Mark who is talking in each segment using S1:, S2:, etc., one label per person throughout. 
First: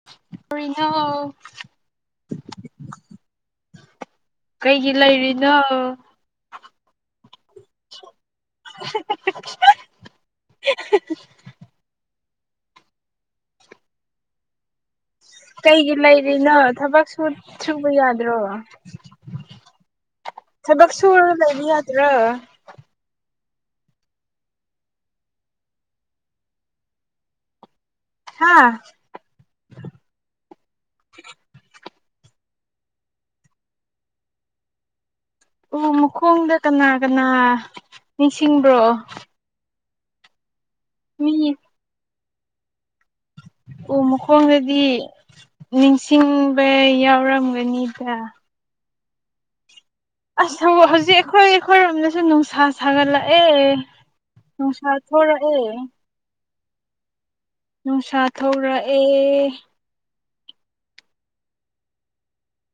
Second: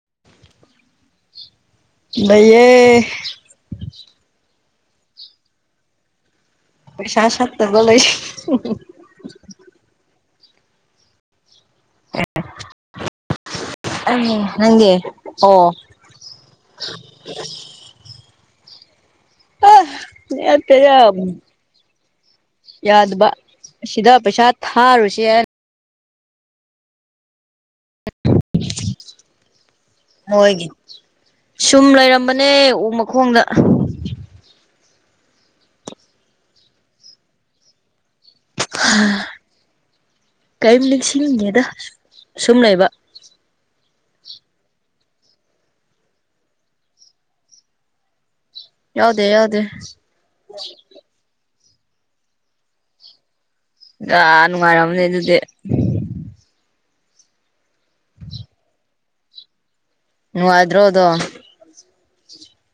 S1: [unintelligible]
S2: ꯂꯩꯌꯦ
S1: ꯀꯩꯒꯤ ꯂꯩꯔꯤꯅꯣ
S2: ꯄꯩꯁꯥ ꯁꯠꯇꯕ ꯂꯩ ꯑ ꯅꯪꯗꯤ ꯑꯣ
S1: ꯀꯩꯒꯤ ꯂꯩꯔꯤꯅꯣ ꯊꯕꯛ ꯁꯨ ꯁꯨꯕ ꯌꯥꯗ꯭ꯔꯣ ꯊꯕꯛ
S2: ꯅꯠꯇꯦꯗ
S1: ꯁꯨꯔ ꯂꯩꯕ ꯌꯥꯗ꯭ꯔꯣ
S2: ꯌꯥꯗꯕ ꯁꯤꯗ ꯄꯩꯁꯥ ꯊꯥꯔꯨꯁꯦ ꯍꯥꯏꯔ
S1: ꯍꯥꯥ
S2: ꯃꯣꯏꯒꯤ ꯁꯨꯝ ꯂꯩꯔꯝꯕꯅꯦ ꯎ ꯃꯈꯣꯡꯗ
S1: ꯎ ꯃꯈꯣꯡꯗ ꯀꯅꯥ ꯀꯅꯥ ꯅꯤꯡꯁꯤꯡꯕ꯭ꯔꯣ
S2: ꯀꯔꯤꯝ
S1: ꯃꯤ
S2: ꯅꯤꯡꯁꯤꯡꯗꯦꯗ ꯁꯨꯝ ꯂꯩꯕ
S1: ꯎ ꯃꯈꯣꯡꯗꯗꯤ ꯅꯤꯡꯁꯤꯡꯕ ꯌꯥꯎꯔꯝꯒꯅꯤꯗ
S2: ꯌꯥꯎꯗꯦ ꯌꯥꯎꯗꯦ
S1: ꯑꯁ ꯍꯧꯖꯤꯛ ꯑꯩꯈꯣꯏ ꯑꯩꯈꯣꯏꯔꯣꯝꯗꯁꯨ ꯅꯨꯡꯁꯥ ꯁꯥꯒꯠꯂꯛꯑꯦ
S2: ꯑꯥ
S1: ꯅꯨꯡꯁꯥ
S2: ꯅꯨꯡꯉꯥꯏꯔꯝꯅꯤ ꯑꯗꯨꯗꯤ
S1: ꯊꯣꯔꯛꯑꯦ ꯅꯨꯡꯁꯥ ꯊꯣꯔꯛꯑꯦ
S2: ꯅꯨꯡꯉꯥꯏꯗ꯭ꯔꯣ ꯑꯗꯣ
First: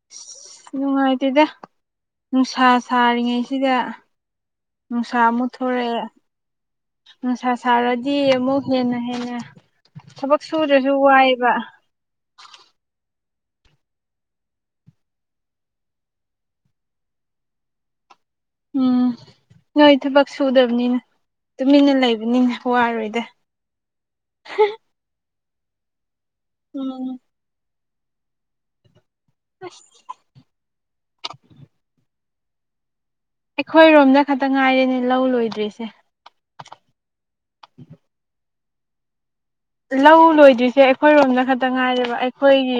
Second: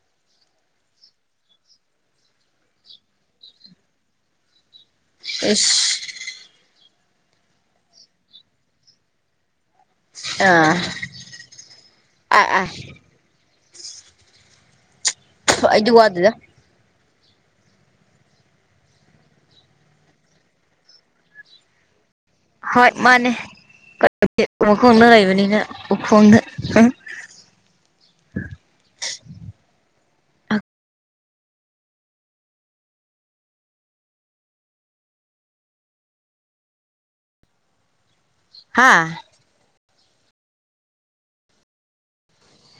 S1: ꯑꯁ ꯅꯨꯡꯉꯥꯏꯇꯦꯗ ꯅꯨꯡꯁꯥ ꯁꯥꯔꯤꯉꯩꯁꯤꯗ ꯅꯨꯡꯁꯥ ꯑꯃꯨꯛ
S2: ꯏꯁ
S1: ꯊꯣꯔꯛꯑꯦ ꯅꯨꯡꯁꯥ ꯁꯥꯔꯗꯤ ꯑꯃꯨꯛ ꯍꯦꯟꯅ ꯍꯦꯟꯅ ꯊꯕꯛ
S2: ꯑꯥ
S1: ꯁꯨꯗ꯭ꯔꯁꯨ ꯋꯥꯏꯑꯦꯕ
S2: ꯑꯥ ꯑꯥ [unintelligible] ꯑꯩꯗꯤ ꯋꯥꯗꯦꯗ
S1: ꯎꯝ ꯅꯣꯏ ꯊꯕꯛ ꯁꯨꯗꯕꯅꯤꯅ ꯇꯨꯃꯤꯟꯅ ꯂꯩꯕ
S2: ꯍꯣꯏ ꯃꯥꯅꯦ [inaudible] ꯃꯈꯣꯡꯅ ꯂꯩꯕꯅꯤꯅ ꯎꯈꯣꯡꯗ
S1: ꯎꯝ ꯑꯁ [inaudible] ꯑꯩꯈꯣꯏꯔꯣꯝꯗ ꯈꯛꯇ ꯉꯥꯏꯔꯦꯅꯦ ꯂꯧ ꯂꯣꯏꯗ꯭ꯔꯤꯁꯦ
S2: ꯍꯥꯥ
S1: ꯂꯧ ꯂꯣꯏꯗ꯭ꯔꯤꯁꯦ ꯑꯩꯈꯣꯏꯔꯣꯝꯗ ꯈꯛꯇ ꯉꯥꯏꯔꯦꯕ ꯑꯩ ꯑꯩꯈꯣꯏꯒꯤ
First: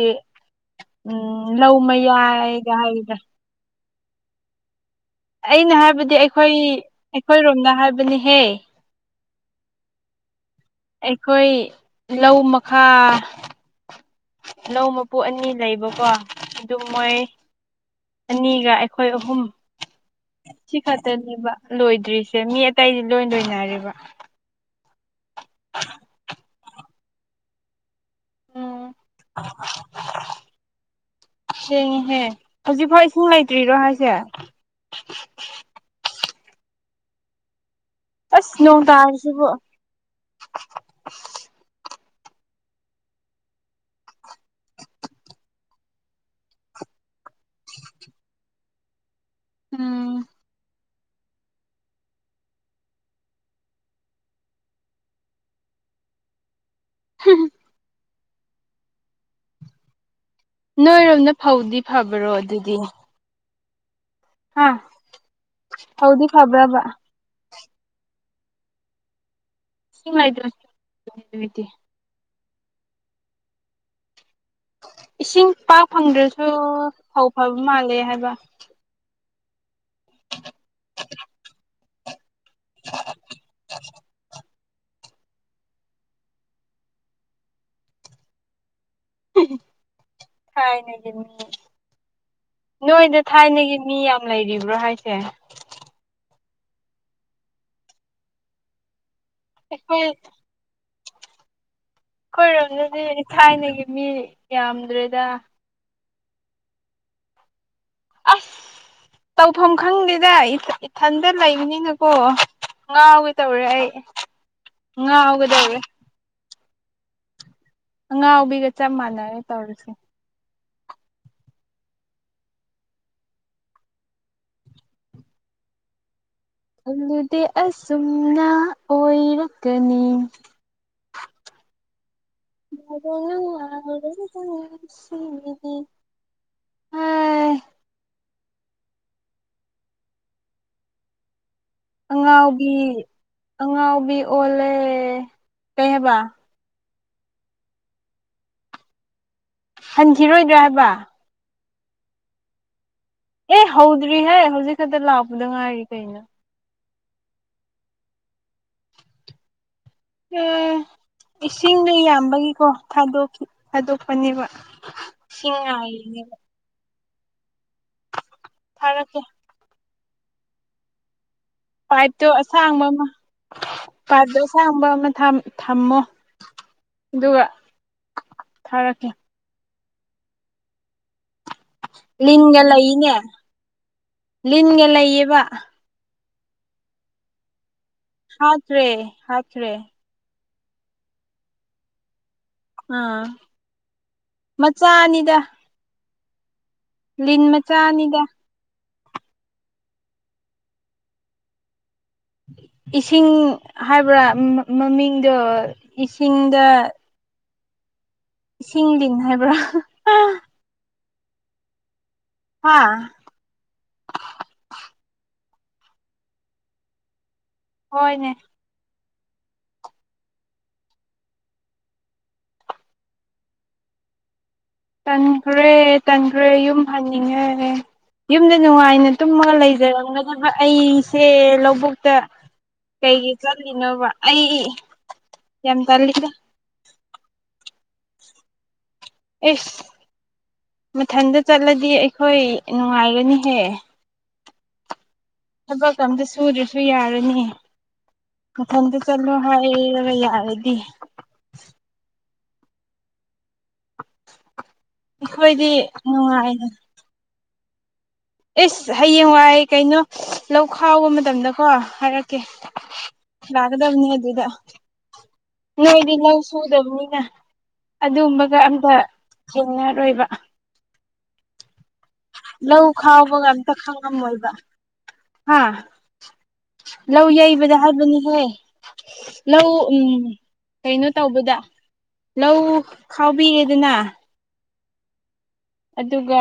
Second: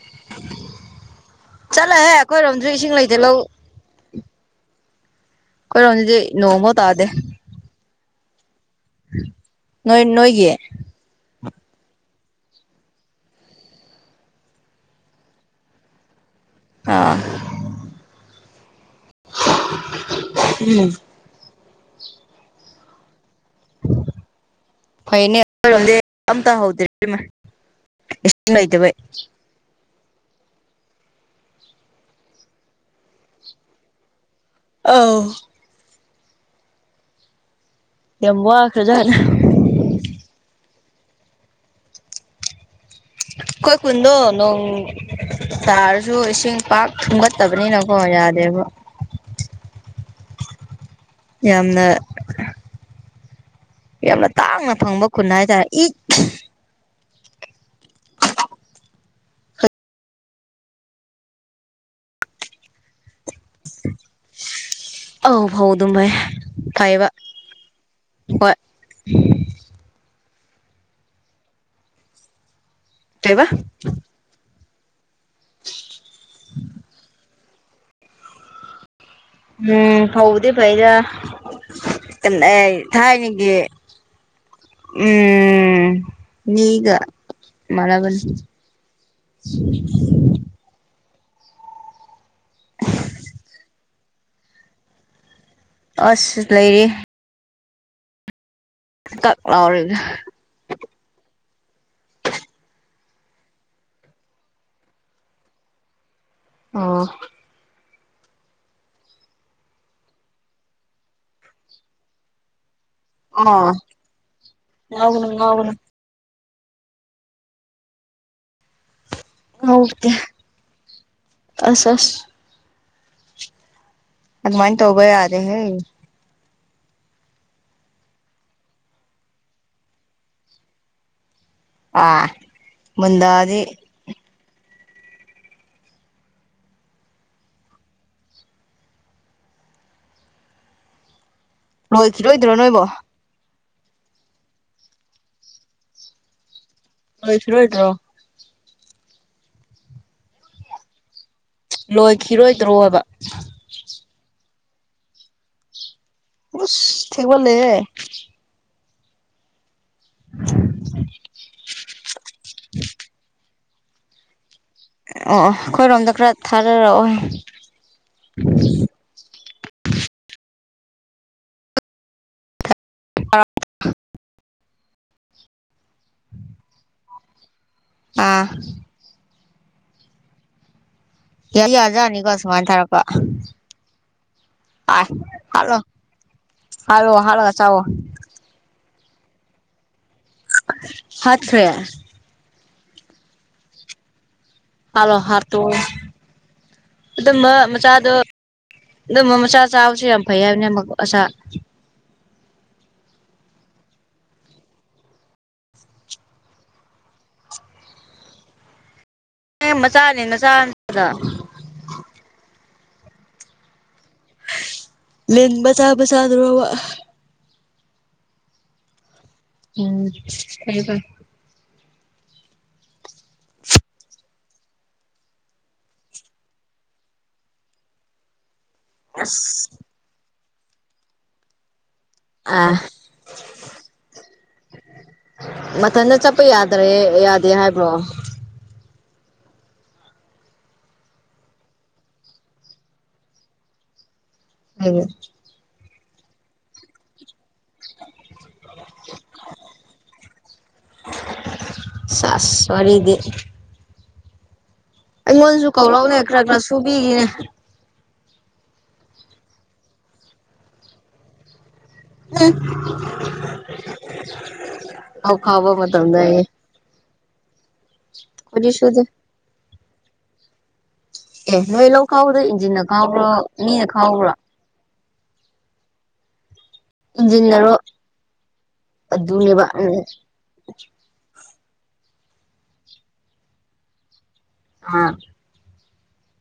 S1: [inaudible] ꯎꯝ ꯂꯧ
S2: ꯆꯠꯂꯍꯦ
S1: ꯃꯌꯥꯏꯒ
S2: ꯑꯩꯈꯣꯏꯔꯣꯝꯗꯁꯨ ꯏꯁꯤꯡ
S1: ꯍꯥꯏꯒꯗ꯭ꯔꯥ
S2: ꯂꯩꯇꯦ ꯂꯧ
S1: ꯑꯩꯅ ꯍꯥꯏꯕꯗꯤ
S2: ꯑꯩꯈꯣꯏꯔꯣꯝꯗꯗꯤ
S1: ꯑꯩꯈꯣꯏ
S2: ꯅꯣꯡꯐꯥꯎ ꯇꯥꯗꯦ
S1: ꯑꯩꯈꯣꯏꯔꯣꯝꯗ ꯍꯥꯏꯕꯅꯤꯍꯦ
S2: [inaudible] ꯅꯣꯏ ꯅꯣꯏꯒꯤ
S1: ꯑꯩꯈꯣꯏ ꯂꯧ ꯃꯈꯥ ꯂꯧ ꯃꯄꯨ ꯑꯅꯤ ꯂꯩꯕꯀꯣ ꯑꯗꯨ
S2: ꯑꯥ
S1: ꯃꯣꯏ [inaudible] ꯑꯅꯤꯒ ꯑꯩꯈꯣꯏ ꯑꯍꯨꯝ ꯁꯤ ꯈꯛꯇꯅꯦꯕ ꯂꯣꯏꯗ꯭ꯔꯤꯁꯦ ꯃꯤ ꯑꯇꯩꯗꯤ ꯂꯣꯏ ꯂꯣꯏꯅꯔꯦꯕ
S2: ꯐꯩꯅꯦ ꯑꯩꯈꯔꯣꯝꯗꯤ ꯑꯃꯇ ꯍꯧꯗ꯭ꯔꯦ ꯏꯕꯦꯝꯃꯥ ꯏꯁꯤꯡ ꯂꯩꯇꯕꯩ
S1: [unintelligible] ꯁꯤꯛꯉꯤꯍꯦ ꯍꯧꯖꯤꯛꯐꯥꯎ ꯏꯁꯤꯡ ꯂꯩꯇ꯭ꯔꯤꯔꯣ ꯍꯥꯏꯁꯦ
S2: ꯑꯥꯎ ꯌꯥꯝ
S1: ꯑꯁ
S2: ꯋꯥꯈ꯭ꯔꯖꯥꯠꯅꯤ
S1: ꯅꯣꯛꯇꯔꯤꯁꯤꯕꯨ [inaudible]
S2: ꯑꯩꯀꯣꯏ ꯈꯨꯟꯗꯣ ꯅꯣꯡ ꯇꯥꯔꯁꯨ ꯏꯁꯤꯡ ꯄꯥꯛ ꯊꯨꯡꯒꯠꯇꯕꯅꯤꯅꯀꯣ ꯌꯥꯗꯦꯕ
S1: ꯎꯝ
S2: ꯌꯥꯝꯅ [inaudible] ꯌꯥꯝꯅ ꯇꯥꯡꯅ ꯐꯪꯕ ꯈꯨꯟ ꯍꯥꯏꯇꯥꯔꯦ ꯏꯛ ꯈꯤ
S1: ꯍꯝ ꯅꯣꯏꯔꯣꯝꯅ ꯐꯧꯗꯤ ꯐꯕꯔꯣ ꯑꯗꯨꯗꯤ ꯍꯥ
S2: ꯑꯥꯎ ꯐꯥꯎ ꯑꯗꯨꯝ ꯚꯥꯏ
S1: ꯐꯧꯗꯤ ꯐꯕ꯭ꯔꯕ
S2: ꯐꯩꯕ [inaudible] ꯍꯣꯏ
S1: ꯅꯨꯉꯥꯏꯇꯦ [inaudible]
S2: ꯀꯩꯕ
S1: ꯏꯁꯤꯡ ꯄꯥꯛ ꯐꯪꯗ꯭ꯔꯁꯨ ꯐꯧ ꯐꯕ ꯃꯥꯜꯂꯦ ꯍꯥꯏꯕ
S2: ꯎꯝ ꯐꯧꯕꯨꯗꯤ ꯐꯩꯗ ꯇꯝꯅꯩ ꯊꯥꯏꯅꯒꯤ ꯎꯝ ꯃꯤꯒꯥ ꯃꯟꯅꯕꯁꯤ [inaudible]
S1: ꯊꯥꯏꯅꯒꯤ ꯃꯤ [inaudible] ꯅꯣꯏꯗ ꯊꯥꯏꯅꯒꯤ ꯃꯤ ꯌꯥꯝ ꯂꯩꯔꯤꯕ꯭ꯔꯣ ꯍꯥꯏꯁꯦ
S2: ꯑꯁ ꯂꯩꯔꯤ ꯀꯛ ꯂꯥꯎꯔꯒ
S1: ꯑꯩꯈꯣꯏ ꯑꯩꯈꯣꯏꯔꯣꯝꯗꯗꯤ ꯊꯥꯏꯅꯒꯤ ꯃꯤ ꯌꯥꯝꯗ꯭ꯔꯦꯗ
S2: ꯑꯣ
S1: ꯑꯁ ꯇꯧꯐꯝ ꯈꯪꯗꯦꯗ ꯏꯊꯟ ꯏꯊꯟꯗ ꯂꯩꯕꯅꯤꯅꯀꯣ ꯉꯥꯎꯒ
S2: ꯑꯣ
S1: ꯇꯧꯔꯦ ꯑꯩ
S2: ꯉꯥꯎꯒꯅꯨ ꯉꯥꯎꯒꯅꯨ
S1: ꯉꯥꯎꯒꯗꯧꯔꯦ ꯑꯉꯥꯎꯕꯤꯒ ꯆꯞ ꯃꯥꯟꯅꯔꯦ ꯇꯧꯔꯤꯁꯦ
S2: ꯉꯥꯎꯕꯗꯤ [inaudible] ꯑꯁ ꯑꯁ ꯑꯗꯨꯃꯥꯏꯅ ꯇꯧꯕ ꯌꯥꯗꯦꯍꯦ
S1: ꯈꯥꯜꯂꯨꯗꯦ ꯑꯁꯨꯝꯅ ꯑꯣꯏꯔꯛꯀꯅꯤ
S2: ꯑꯥ ꯃꯣꯟꯗꯥꯗꯤ꯫
S1: [unintelligible] ꯍꯥꯏ
S2: ꯂꯣꯏꯈꯤꯔꯣꯏꯗ꯭ꯔꯣ
S1: ꯑꯉꯥꯎꯕꯤ
S2: ꯅꯣꯏꯕꯣ
S1: ꯑꯉꯥꯎꯕꯤ ꯑꯣꯜꯂꯦ ꯀꯩ ꯍꯥꯏꯕ꯫
S2: ꯂꯣꯏꯈꯤꯔꯣꯏꯗ꯭ꯔꯣ꯫
S1: ꯍꯟꯈꯤꯔꯣꯏꯗ꯭ꯔꯥ ꯍꯥꯏꯕ꯫
S2: ꯂꯣꯏꯈꯤꯔꯣꯏꯗ꯭ꯔꯣꯕ꯫
S1: ꯑꯦ ꯍꯧꯗ꯭ꯔꯤꯍꯦ ꯍꯧꯖꯤꯛ ꯈꯛꯇ ꯂꯥꯛꯄꯗ ꯉꯥꯏꯔꯤ ꯀꯩꯅꯣ꯫
S2: ꯑꯁ ꯊꯦꯡꯃꯜꯂꯦꯍꯦ꯫
S1: ꯑ ꯏꯁꯤꯡꯗꯣ ꯌꯥꯝꯕꯒꯤꯀꯣ ꯊꯥꯗꯣꯛꯈꯤ ꯊꯥꯗꯣꯛꯄꯅꯦꯕ꯫
S2: ꯑꯣ
S1: ꯁꯤ
S2: ꯑꯩꯈꯣꯏꯔꯣꯝꯗ ꯈꯔ
S1: ꯉꯥꯏꯔꯤꯅꯦꯕ
S2: ꯊꯥꯔꯔꯛꯑꯣ꯫
S1: ꯊꯥꯔꯛꯀꯦ꯫ ꯄꯥꯏꯞꯇꯣ ꯑꯁꯥꯡꯕ ꯑꯃ ꯄꯥꯏꯞꯇꯣ ꯑꯁꯥꯡꯕ ꯑꯃ ꯊꯝ ꯊꯝꯃꯣ꯫ ꯑꯗꯨꯒ
S2: ꯑꯥ꯫
S1: ꯊꯥꯔꯛꯀꯦ꯫
S2: ꯌꯥꯗꯤ ꯌꯥꯖꯥꯠꯅꯤꯀꯣ
S1: ꯂꯤꯟꯒ
S2: ꯁꯨꯃꯥꯏꯅ ꯊꯥꯔꯛꯄ
S1: ꯂꯩꯅꯦ ꯂꯤꯟꯒ
S2: ꯑꯥꯏ
S1: ꯂꯩꯌꯦꯕ
S2: ꯍꯥꯠꯂꯣ꯫ ꯍꯥꯠꯂꯣ ꯍꯥꯠꯂꯒ ꯆꯥꯋꯣ꯫
S1: ꯍꯥꯠꯈ꯭ꯔꯦ ꯍꯥꯠꯈ꯭ꯔꯦ꯫
S2: ꯍꯥꯠꯈ꯭ꯔꯦ꯫
S1: ꯑꯥ
S2: ꯍꯥꯠꯂꯣ
S1: ꯃꯆꯥꯅꯤꯗ꯫
S2: ꯍꯥꯠꯇꯣꯛꯑꯣ
S1: ꯂꯤꯟ
S2: ꯑꯗꯨꯝꯕ ꯃꯆꯥꯗꯣ
S1: ꯃꯆꯥꯅꯤꯗ
S2: ꯑꯗꯨꯝꯕ ꯃꯆꯥ ꯆꯥꯕꯁꯨ ꯌꯥꯝ ꯐꯩ ꯍꯥꯏꯕꯅꯦ ꯑꯃꯛ ꯑꯆꯥ
S1: ꯏꯁꯤꯡ ꯍꯥꯏꯕ꯭ꯔꯥ ꯃꯃꯤꯡꯗꯣ ꯏꯁꯤꯡꯗ ꯏꯁꯤꯡ ꯂꯤꯟ ꯍꯥꯏꯕ꯭ꯔꯥ꯫
S2: ꯑꯦ ꯃꯆꯥꯅꯦ ꯅꯆꯥ [inaudible] ꯗ
S1: ꯍꯥꯥ꯫
S2: ꯂꯤꯟ ꯃꯆꯥꯥ ꯃꯆꯥꯗꯨꯔꯣꯕ꯫
S1: ꯍꯣꯏꯅꯦ꯫
S2: ꯎꯝ [unintelligible]
S1: ꯇꯟꯈ꯭ꯔꯦ ꯇꯟꯈ꯭ꯔꯦ ꯌꯨꯝ ꯍꯟꯅꯤꯡꯉꯦ ꯌꯨꯝꯗ ꯅꯨꯡꯉꯥꯏ ꯅ ꯇꯨꯝꯃꯒ ꯂꯩꯖꯔꯝꯒꯗꯕ ꯑꯩꯁꯦ ꯂꯧꯕꯨꯛ ꯇ
S2: ꯑꯥ
S1: ꯀꯩꯒꯤ ꯆꯠꯂꯤꯅꯣꯕ ꯑꯩ ꯌꯥꯝ ꯇꯜꯂꯤꯗ꯫
S2: ꯇ꯭ꯔꯦ ꯌꯥꯗꯦ ꯍꯥꯏꯕ꯭ꯔꯣ꯫
S1: ꯑꯦꯁ ꯃꯊꯟꯗ ꯆꯠꯂꯗꯤ ꯑꯩꯈꯣꯏ ꯅꯨꯡꯉꯥꯏꯒꯅꯤꯍꯦ꯫
S2: [unintelligible]
S1: ꯊꯕꯛꯀ ꯑꯝꯇ ꯁꯨꯗ꯭ꯔꯁꯨ ꯌꯥꯔꯅꯤ꯫ ꯃꯊꯟꯗ ꯆꯠꯂꯣ ꯍꯥꯏꯔꯒ ꯌꯥꯔꯗꯤ꯫
S2: ꯁꯥꯁ ꯋꯥꯔꯤꯗꯤ꯫
S1: [inaudible]
S2: ꯑꯩꯉꯣꯟꯗꯁꯨ
S1: ꯑꯩꯈꯣꯏꯗꯤ
S2: ꯀꯧꯔꯛꯎꯅꯦ ꯈꯔ ꯈꯔ
S1: ꯅꯨꯡꯉꯥꯏꯅ
S2: ꯁꯨꯕꯤꯒꯦ꯫
S1: ꯑꯦꯁ ꯍꯌꯦꯡꯋꯥꯏ ꯀꯩꯅꯣ ꯂꯧ ꯈꯥꯎꯕ ꯃꯇꯝꯗꯀꯣ ꯍꯥꯏꯔꯀꯦ ꯂꯥꯛꯀꯗꯕꯅꯤ ꯑꯗꯨꯗ꯫
S2: ꯂꯧ ꯈꯥꯎꯕ
S1: ꯅꯣꯏꯗꯤ
S2: ꯃꯇꯝꯗ ꯑꯩ
S1: ꯂꯧ ꯁꯨꯗꯕꯅꯤꯅ꯫ ꯑꯗꯨꯒꯨꯝꯕꯒ
S2: ꯑꯩꯈꯣꯏꯗꯤ
S1: ꯑꯝꯇ
S2: ꯁꯨꯗꯦ
S1: ꯊꯦꯡꯅꯔꯣꯏꯕ꯫
S2: ꯑꯦ ꯅꯣꯏ ꯂꯧ ꯈꯥꯎꯕꯗꯣ ꯏꯟꯖꯤꯟꯅ
S1: ꯂꯧ
S2: ꯈꯥꯎꯕ꯭ꯔꯣ
S1: ꯈꯥꯎꯕꯒ ꯑꯝꯇ
S2: ꯃꯤꯅ ꯈꯥꯎꯕ꯭ꯔꯣ
S1: ꯈꯪꯉꯝꯃꯣꯏꯕ ꯍꯥ꯫ ꯂꯧ ꯌꯩꯕꯗ
S2: ꯏꯟꯖꯤꯟꯅꯔꯣ
S1: ꯍꯥꯏꯕꯅꯤꯍꯦ ꯂꯧ ꯎꯝ ꯀꯩꯅꯣ ꯇꯧꯕꯗ ꯂꯧ ꯈꯥꯎꯕꯤꯔꯦꯗꯅ
S2: ꯍꯥꯥ
S1: ꯑꯗꯨꯒ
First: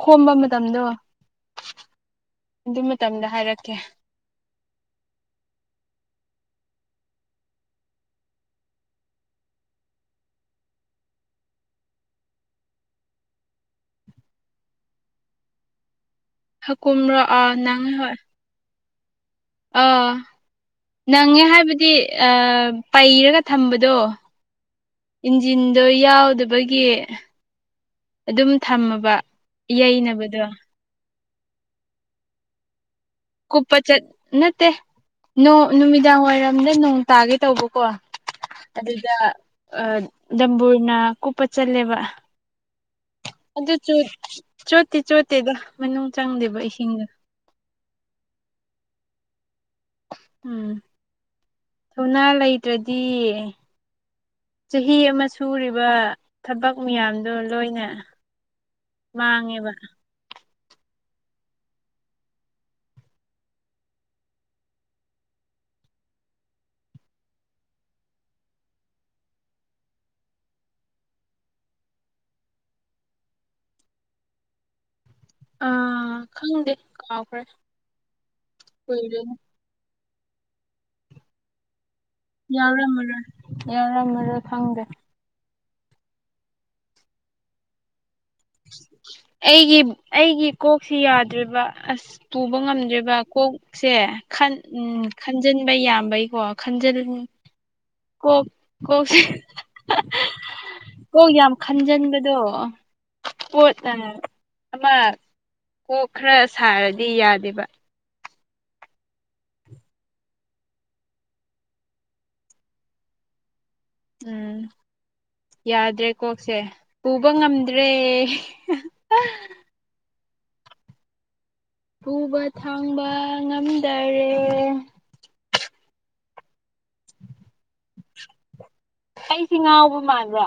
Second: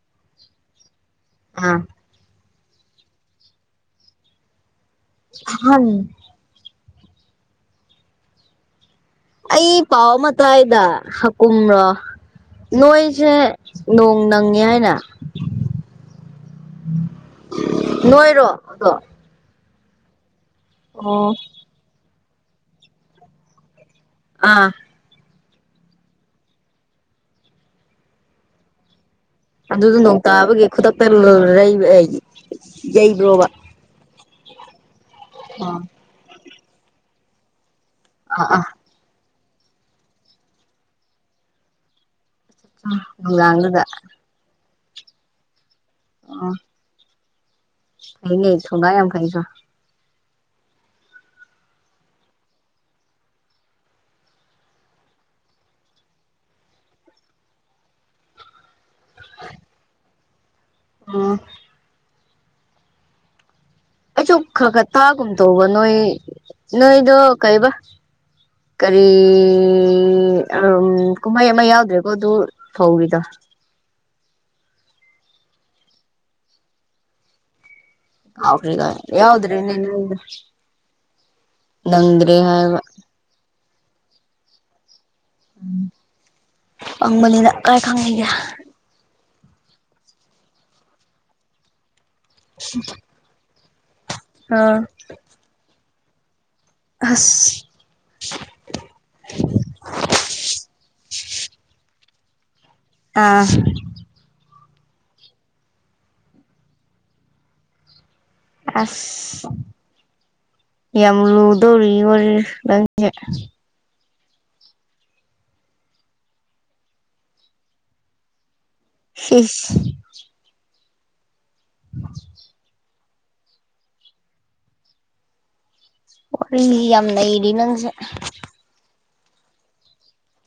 S1: ꯈꯣꯝꯕ ꯃꯇꯝꯗꯣ
S2: ꯑꯥ
S1: ꯑꯗꯨ ꯃꯇꯝꯗ ꯍꯥꯏꯔꯛꯀꯦ
S2: ꯑꯍꯝ ꯑꯩ ꯄꯥꯎ ꯑꯃ ꯇꯥꯏ ꯗ ꯍꯥꯀꯨꯝꯔꯣ ꯅꯣꯏꯁꯦ ꯅꯣꯡ ꯅꯪꯉꯦ ꯍꯥꯏꯅ
S1: ꯍꯀꯨꯝꯔꯣ ꯑꯥ ꯅꯪꯉꯦ ꯍꯣꯏ
S2: ꯍꯗꯣ
S1: ꯑꯥ
S2: ꯑꯣ
S1: ꯅꯪꯉꯦ ꯍꯥꯏꯕꯗꯤ ꯄꯩꯔꯒ ꯊꯝꯕꯗꯣ
S2: ꯑꯥ
S1: ꯏꯟꯖꯤꯟꯗꯣ ꯌꯥꯎꯗꯕꯒꯤ ꯑꯗꯨꯝ ꯊꯝꯃꯕ
S2: ꯑꯗꯨꯗ ꯅꯣꯡ
S1: ꯌꯩꯅꯕꯗꯣ
S2: ꯇꯥꯕꯒꯤ ꯈꯨꯗꯛꯇ ꯌꯩꯕ꯭ꯔꯣꯕ
S1: ꯀꯨꯞꯄ ꯆꯠ ꯅꯠꯇꯦ ꯅꯣꯡ
S2: ꯑꯣ
S1: ꯅꯨꯃꯤꯗꯥꯡ ꯋꯥꯏꯔꯝꯗ ꯅꯣꯡ ꯇꯥꯒꯦ ꯇꯧꯕꯀꯣ
S2: ꯑ ꯑ
S1: ꯑꯗꯨꯗ ꯗꯝꯕꯨꯔꯅ ꯀꯨꯞꯄ ꯆꯠꯂꯦꯕ
S2: ꯑꯥ
S1: ꯑꯗꯨꯁꯨ ꯆꯣꯠꯇꯤ ꯆꯣꯠꯇꯦꯗ ꯃꯅꯨꯡ
S2: ꯑꯣ
S1: ꯆꯪꯗꯦꯕ ꯏꯁꯤꯡꯗꯣ
S2: ꯐꯩꯅꯦ ꯊꯧꯅꯥ ꯌꯥꯝ ꯐꯩꯀꯣ
S1: ꯎꯝ ꯊꯧꯅꯥ ꯂꯩꯇ꯭ꯔꯗꯤ ꯆꯍꯤ ꯑꯃ ꯁꯨꯔꯤꯕ ꯊꯕꯛ ꯃꯌꯥꯝꯗꯣ ꯂꯣꯏꯅ ꯃꯥꯡꯉꯦꯕ
S2: ꯑꯣ ꯑꯩꯁꯨ ꯈꯔ ꯈꯔ ꯇꯥꯒꯨꯝ ꯇꯧꯕ ꯅꯣꯏ ꯅꯣꯏꯗꯣ ꯀꯩꯕ ꯀꯔꯤ ꯑꯝ ꯀꯨꯝꯍꯩ ꯑꯃ ꯌꯥꯎꯗ꯭ꯔꯦꯀꯣ ꯑꯗꯨ ꯐꯧꯒꯤꯗꯣ
S1: ꯑꯥ ꯈꯪꯗꯦ ꯀꯥꯎꯈ꯭ꯔꯦ
S2: ꯀꯥꯎꯈꯔꯦ ꯀꯥꯏ
S1: ꯀꯨꯏꯔꯦꯅꯦ
S2: ꯌꯥꯎꯗꯔꯦꯅꯦ ꯅꯣꯏꯗꯣ ꯅꯪꯗꯔꯦ
S1: ꯌꯥꯎꯔꯝꯃꯔꯣꯏ ꯌꯥꯎꯔꯝꯃꯔꯣꯏ ꯈꯪꯗꯦ
S2: ꯄꯪꯕꯅꯦꯅ ꯀꯥꯏ ꯈꯪꯅꯤꯒꯦ
S1: ꯑꯩꯒꯤ ꯑꯩꯒꯤ ꯀꯣꯛꯁꯦ ꯌꯥꯗ꯭ꯔꯦꯕ ꯑꯁ ꯄꯨꯕ ꯉꯝꯗ꯭ꯔꯦꯕ ꯀꯣꯛꯁꯦ
S2: ꯑꯥ
S1: ꯎꯝ ꯈꯟꯖꯤꯟꯕ ꯌꯥꯝꯕꯩꯀꯣ ꯈꯟꯖꯟ
S2: ꯑꯁ
S1: ꯀꯣꯛ ꯀꯣꯛꯁꯦ ꯀꯣꯛ ꯌꯥꯝ ꯈꯟꯖꯤꯟꯕꯗꯣ
S2: ꯑꯥ
S1: ꯄꯣꯠ ꯑ ꯑꯃ ꯀꯣꯛ ꯈꯔ ꯁꯥꯔꯗꯤ ꯌꯥꯗꯦꯕ
S2: ꯑꯁ ꯌꯥꯝ ꯂꯨꯗꯧꯔꯤ ꯋꯥꯔꯤ ꯅꯪꯖꯦ
S1: ꯎꯝ ꯌꯥꯗ꯭ꯔꯦ ꯀꯣꯛꯁꯦ ꯄꯨꯕ ꯉꯝꯗ꯭ꯔꯦ
S2: ꯁꯤꯁ
S1: ꯄꯨꯨꯕ ꯊꯥꯡꯕ ꯉꯝꯗꯔꯦ
S2: ꯋꯥꯔꯤꯖꯦ ꯌꯥꯝ ꯅꯩꯔꯤ ꯅꯪꯖꯦ
S1: ꯑꯩꯁꯦ ꯉꯥꯎꯕ ꯃꯥꯟꯕ꯭ꯔꯣ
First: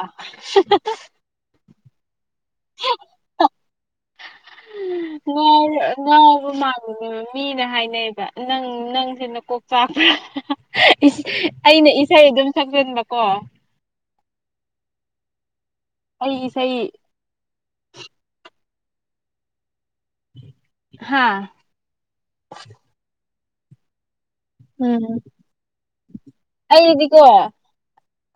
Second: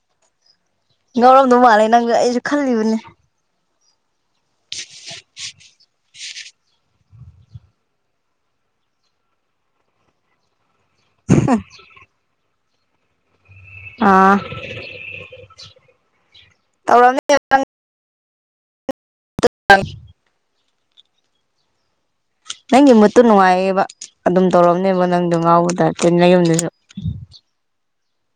S2: ꯉꯥꯎꯔꯝꯗꯧ ꯃꯥꯜꯂꯦ ꯅꯪꯖꯦ ꯑꯩꯁꯨ ꯈꯜꯂꯤꯕꯅꯦ
S1: ꯍ ꯎꯝ ꯉꯥꯎꯕ ꯉꯥꯎꯕ ꯃꯥꯥꯟꯂꯨꯔꯦꯕ ꯃꯤꯅ ꯍꯥꯏꯅꯩꯕ ꯅꯪ ꯅꯪꯁꯦ ꯅꯀꯣꯛ ꯆꯥꯛꯄ꯭ꯔꯥ ꯏꯁ ꯑꯩꯅ ꯏꯁꯩ ꯑꯗꯨꯝ ꯁꯛꯆꯤꯟꯕꯀꯣ
S2: ꯑꯥ
S1: ꯑꯩ ꯏꯁꯩ
S2: [unintelligible] [unintelligible]
S1: ꯍꯥꯥ
S2: ꯅꯪꯒꯤ ꯃꯨꯠꯇꯣ ꯅꯨꯡꯉꯥꯏꯌꯦꯕ ꯑꯗꯨꯝ ꯇꯧꯔꯝꯅꯦꯕꯣ
S1: ꯎꯝ
S2: ꯅꯪꯗꯣ ꯉꯥꯎꯕ ꯇꯥꯏꯞꯇ ꯅꯌꯨꯝꯗꯁꯨ
S1: ꯑꯩꯗꯤꯀꯣ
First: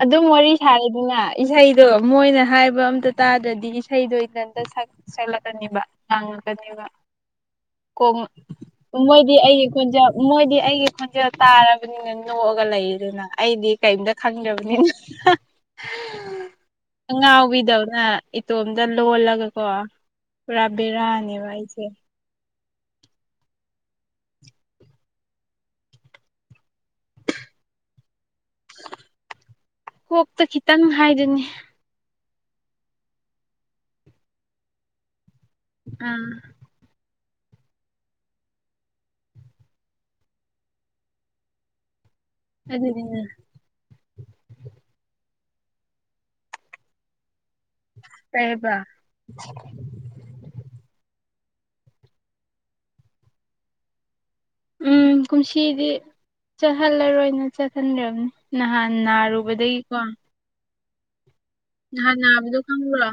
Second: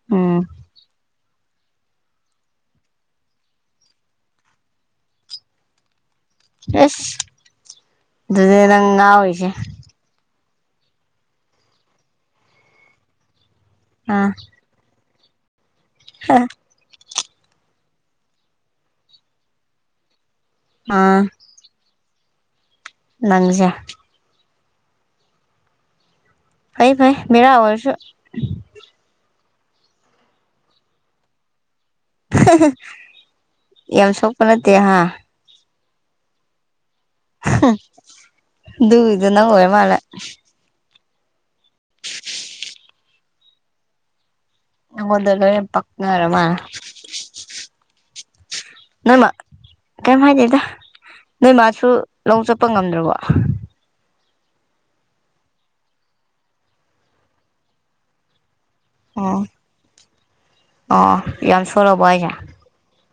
S1: ꯑꯗꯨꯝ
S2: ꯎꯝ
S1: ꯋꯥꯔꯤ ꯁꯥꯔꯦꯗꯅ ꯏꯁꯩꯗꯣ ꯃꯣꯏꯅ ꯍꯥꯏꯕ ꯑꯝꯇ ꯇꯥꯗ꯭ꯔꯗꯤ ꯏꯁꯩꯗꯣ ꯏꯇꯟꯇ ꯁꯛ ꯁꯛꯂꯛꯀꯅꯤꯕ ꯅꯪ
S2: ꯑꯦꯁ ꯑꯗꯨꯅꯦ ꯅꯪ
S1: [unintelligible] ꯃꯣꯏꯗꯤ
S2: ꯉꯥꯎꯔꯤꯁꯦ
S1: ꯑꯩꯗꯤ ꯈꯣꯟꯖꯦꯜ ꯃꯣꯏꯗꯤ ꯑꯩꯒꯤ ꯈꯣꯟꯖꯦꯜ ꯇꯥꯔꯕꯅꯤꯅ ꯅꯣꯛꯑꯒ ꯂꯩꯔꯦꯗꯅ ꯑꯩꯗꯤ ꯀꯔꯤꯃꯇ ꯈꯪꯗ꯭ꯔꯕꯅꯤ [unintelligible]
S2: ꯍꯥ
S1: ꯑꯉꯥꯎꯕꯤꯗꯧꯅ ꯏꯇꯣꯝꯇ ꯂꯣꯜꯂꯒꯀꯣ ꯄꯨꯔꯥ
S2: ꯑꯥ
S1: ꯕꯦꯔꯥꯅꯦꯕ ꯑꯩꯁꯦ
S2: ꯅꯪꯁꯦ ꯐꯩ ꯐꯩ ꯚꯦꯔꯥ ꯑꯣꯏꯔꯁꯨ
S1: ꯀꯣꯛꯇ ꯈꯤꯇꯪ ꯍꯥꯏꯗꯨꯅꯤ
S2: ꯌꯥꯝ ꯁꯣꯛꯄ ꯅꯠꯇꯦ ꯍꯥ
S1: ꯎꯝ
S2: ꯑꯗꯨꯒꯤꯗꯣ ꯅꯪ ꯑꯣꯏꯔꯃꯥꯜꯂꯦ
S1: ꯑꯗꯨꯗꯤꯅꯦ
S2: ꯅꯉꯣꯟꯗ ꯂꯣꯏꯅ ꯄꯛꯅꯔ ꯃꯥꯜꯂꯦ
S1: ꯀꯩꯕ
S2: ꯅꯣꯏꯃꯥ ꯀꯩꯝ ꯍꯥꯏꯗꯦꯗ ꯅꯣꯏ ꯃꯥꯁꯨ ꯂꯧ ꯆꯠꯄ ꯉꯝꯗ꯭ꯔꯕꯣ
S1: ꯎꯝ ꯀꯨꯝꯁꯤꯗꯤ ꯆꯠꯍꯜꯂꯔꯣꯏꯅ ꯆꯠꯍꯟꯗ꯭ꯔꯕꯅꯤ ꯅꯍꯥꯟ
S2: ꯑꯣ
S1: ꯅꯥꯔꯨꯕꯗꯩꯀꯣ
S2: ꯑꯣ ꯌꯥꯝ ꯁꯣꯜꯂꯕꯣ
S1: ꯅꯍꯥꯟ
S2: ꯍꯥꯏꯁꯦ
S1: ꯅꯥꯕꯗꯣ ꯈꯪꯕ꯭ꯔꯣ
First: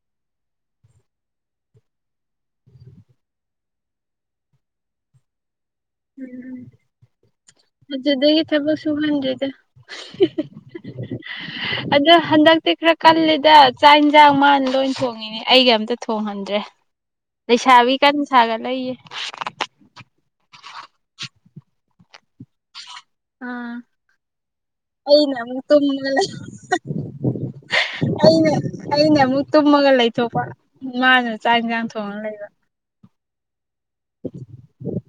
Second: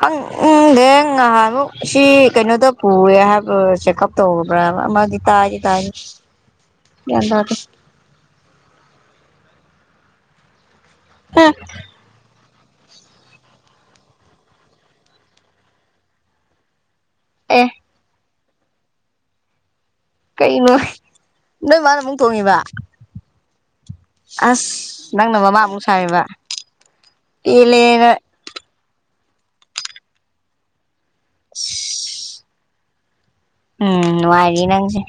S2: ꯈꯪꯗꯦ ꯉꯍꯥꯟꯃꯨꯛ ꯁꯤ ꯀꯩꯅꯣꯗ ꯄꯨꯑꯦ ꯍꯥꯏꯕ ꯆꯦꯛꯀꯞ ꯇꯧꯕ꯭ꯔꯥꯕ ꯃꯥꯗꯤ ꯇꯥꯗꯤ ꯇꯥꯌꯦ
S1: ꯑꯗꯨꯗꯒꯤ ꯊꯕꯛ ꯁꯨꯨꯍꯟꯗ꯭ꯔꯦꯗ
S2: [unintelligible]
S1: ꯑꯗꯣ ꯍꯟꯗꯛꯇꯤ ꯈꯔ ꯀꯜꯂꯤꯦꯗ ꯆꯥꯛ ꯏꯟꯁꯥꯡ ꯃꯥꯅ ꯂꯣꯏ ꯊꯣꯡꯉꯤ ꯑꯩꯒ ꯑꯝꯇ ꯊꯣꯡꯍꯟꯗ꯭ꯔꯦ
S2: ꯑꯦ
S1: ꯂꯩꯁꯥꯕꯤ ꯀꯟꯅ ꯁꯥꯒꯠꯂꯛꯏꯌꯦ
S2: ꯀꯩꯅꯣ ꯅꯣꯏ ꯃꯥꯅ ꯑꯃꯨꯛ ꯊꯣꯡꯉꯤꯕ
S1: ꯑꯥ
S2: ꯑꯁ
S1: ꯑꯩꯅ
S2: ꯅꯪꯅ ꯃꯃꯥ
S1: ꯑꯃꯨꯛ ꯇꯨꯝꯃꯒ
S2: ꯁꯥꯔꯤꯕ
S1: ꯂꯩ
S2: ꯄꯦꯜꯂꯦꯅ
S1: ꯑꯩꯅ ꯑꯩꯅ ꯑꯃꯨꯛ ꯇꯨꯝꯃꯒ ꯂꯩꯊꯣꯛꯄ ꯃꯥꯅ ꯆꯥꯛ ꯌꯦꯟꯁꯥꯡ ꯊꯣꯡꯉ ꯂꯩꯕ
S2: ꯎꯝ ꯅꯨꯡꯉꯥꯏꯔꯤ ꯅꯪꯁꯦ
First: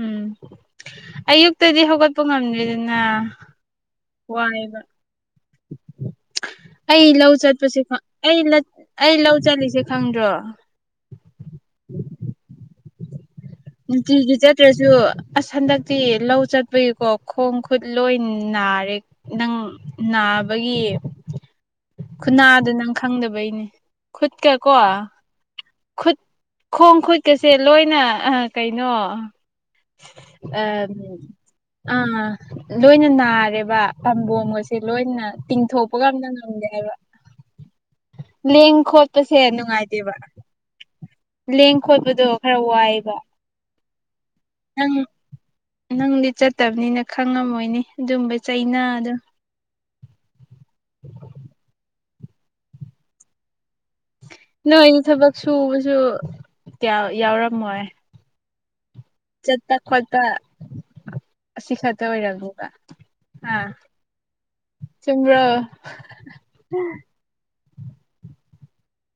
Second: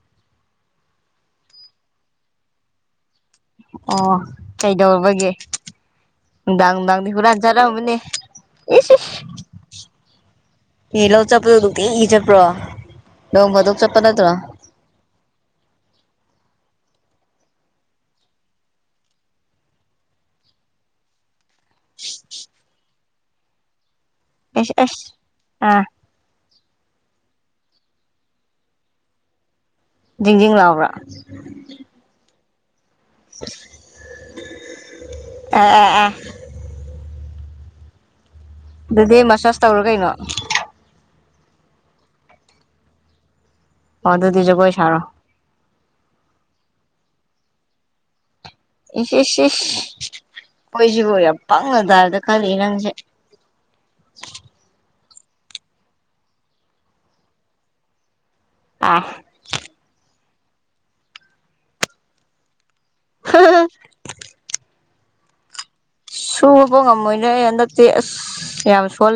S1: ꯎꯝ ꯑꯌꯨꯛꯇꯗꯤ ꯍꯧꯒꯠꯄ ꯉꯝꯗ꯭ꯔꯦꯗꯅ
S2: ꯑꯣ
S1: ꯋꯥꯏꯕ
S2: ꯀꯩꯗꯧꯔꯨꯕꯒꯤ ꯅꯨꯡꯗꯥꯡ
S1: ꯑꯩ
S2: ꯅꯨꯡꯗꯥꯡꯗꯤ
S1: ꯂꯧ
S2: ꯍꯨꯔꯥꯟ
S1: ꯆꯠꯄꯁꯦ
S2: ꯆꯠꯂꯝꯃꯅꯤ
S1: ꯑꯩ
S2: ꯏꯁ ꯏꯁ
S1: ꯑꯩ ꯂꯧ ꯆꯠꯂꯤꯁꯦ ꯈꯪꯗ꯭ꯔꯣ
S2: ꯌꯦ ꯂꯧ ꯆꯠꯄꯗꯣ ꯅꯨꯡꯇꯤꯒꯤ ꯆꯠꯄ꯭ꯔꯣ ꯅꯣꯡ ꯐꯥꯗꯣꯛ ꯆꯠꯄ ꯅꯠꯇ꯭ꯔꯣ
S1: ꯅꯨꯡꯇꯤꯒꯤ ꯆꯠ ꯇ꯭ꯔꯁꯨ ꯑꯁ ꯍꯟꯗꯛꯇꯤ ꯂꯧ ꯆꯠꯄꯒꯤꯀꯣ ꯈꯣꯡ ꯈꯨꯠ ꯂꯣꯏ ꯅꯥꯔꯦ ꯅꯪ ꯅꯥꯕꯒꯤ ꯈꯨꯅꯥꯗ ꯅꯪ ꯈꯪꯗꯕꯩꯅꯦ ꯈꯨꯠꯀ ꯀꯣ
S2: ꯑꯦꯁ ꯑꯁ ꯑꯥ
S1: ꯈꯨꯠ ꯈꯣꯡ ꯈꯨꯠꯀꯁꯦ ꯂꯣꯏꯅ ꯀꯩꯅꯣ
S2: ꯖꯤꯡ ꯖꯤꯡ ꯂꯥꯎꯕ꯭ꯔ
S1: ꯑꯥ ꯂꯣꯏꯅ ꯅꯥꯔꯦꯕ ꯄꯥꯝꯕꯣꯝꯒꯁꯦ ꯂꯣꯏꯅ
S2: ꯑꯥ ꯑꯥ
S1: ꯇꯤꯡꯊꯣꯛꯄꯒ
S2: ꯑꯥ
S1: ꯑꯝꯇ ꯉꯝꯗꯦ [unintelligible] ꯂꯦꯡ
S2: ꯑꯗꯨꯗꯤ
S1: ꯈꯣꯠꯄꯁꯦ
S2: ꯃꯁꯥꯁ ꯇꯧꯔꯣ ꯀꯩꯅꯣ
S1: ꯅꯨꯡꯉꯥꯏꯇꯦꯕ ꯂꯦꯡ ꯈꯣꯠꯄꯗꯣ ꯈꯔ ꯋꯥꯏꯕ
S2: ꯑꯣ ꯑꯗꯨꯗꯤ ꯖꯒꯣꯏ ꯁꯥꯔꯣ
S1: ꯅꯪꯗꯤ ꯆꯠꯇꯕꯅꯤꯅ ꯈꯪꯉꯝꯃꯣꯏꯅꯦ ꯑꯗꯨꯝꯕ ꯆꯩꯅꯥꯗꯣ
S2: ꯏꯁ ꯏꯁ ꯑꯩꯈꯣꯏꯁꯤꯕꯨ ꯌꯥꯝ ꯄꯪꯉ ꯗꯥꯏꯞꯇ ꯈꯜꯂꯤ ꯅꯪꯁꯦ
S1: ꯅꯣꯏꯗꯤ ꯊꯕꯛ ꯁꯨꯕꯁꯨ ꯀꯌꯥ ꯌꯥꯎꯔꯝꯃꯣꯏ
S2: ꯑꯥ
S1: ꯆꯠꯄ ꯈꯣꯠꯄ ꯑꯁꯤ ꯈꯛꯇ ꯑꯣꯏꯔꯝꯅꯤꯕ ꯍꯥ ꯆꯨꯝꯕ꯭ꯔꯣ
S2: ꯁꯨꯕꯕꯧ ꯉꯝꯃꯣꯏꯗ ꯑꯩ ꯍꯟꯗꯛꯇꯤ ꯑꯁ ꯌꯥꯝ ꯁꯣꯜ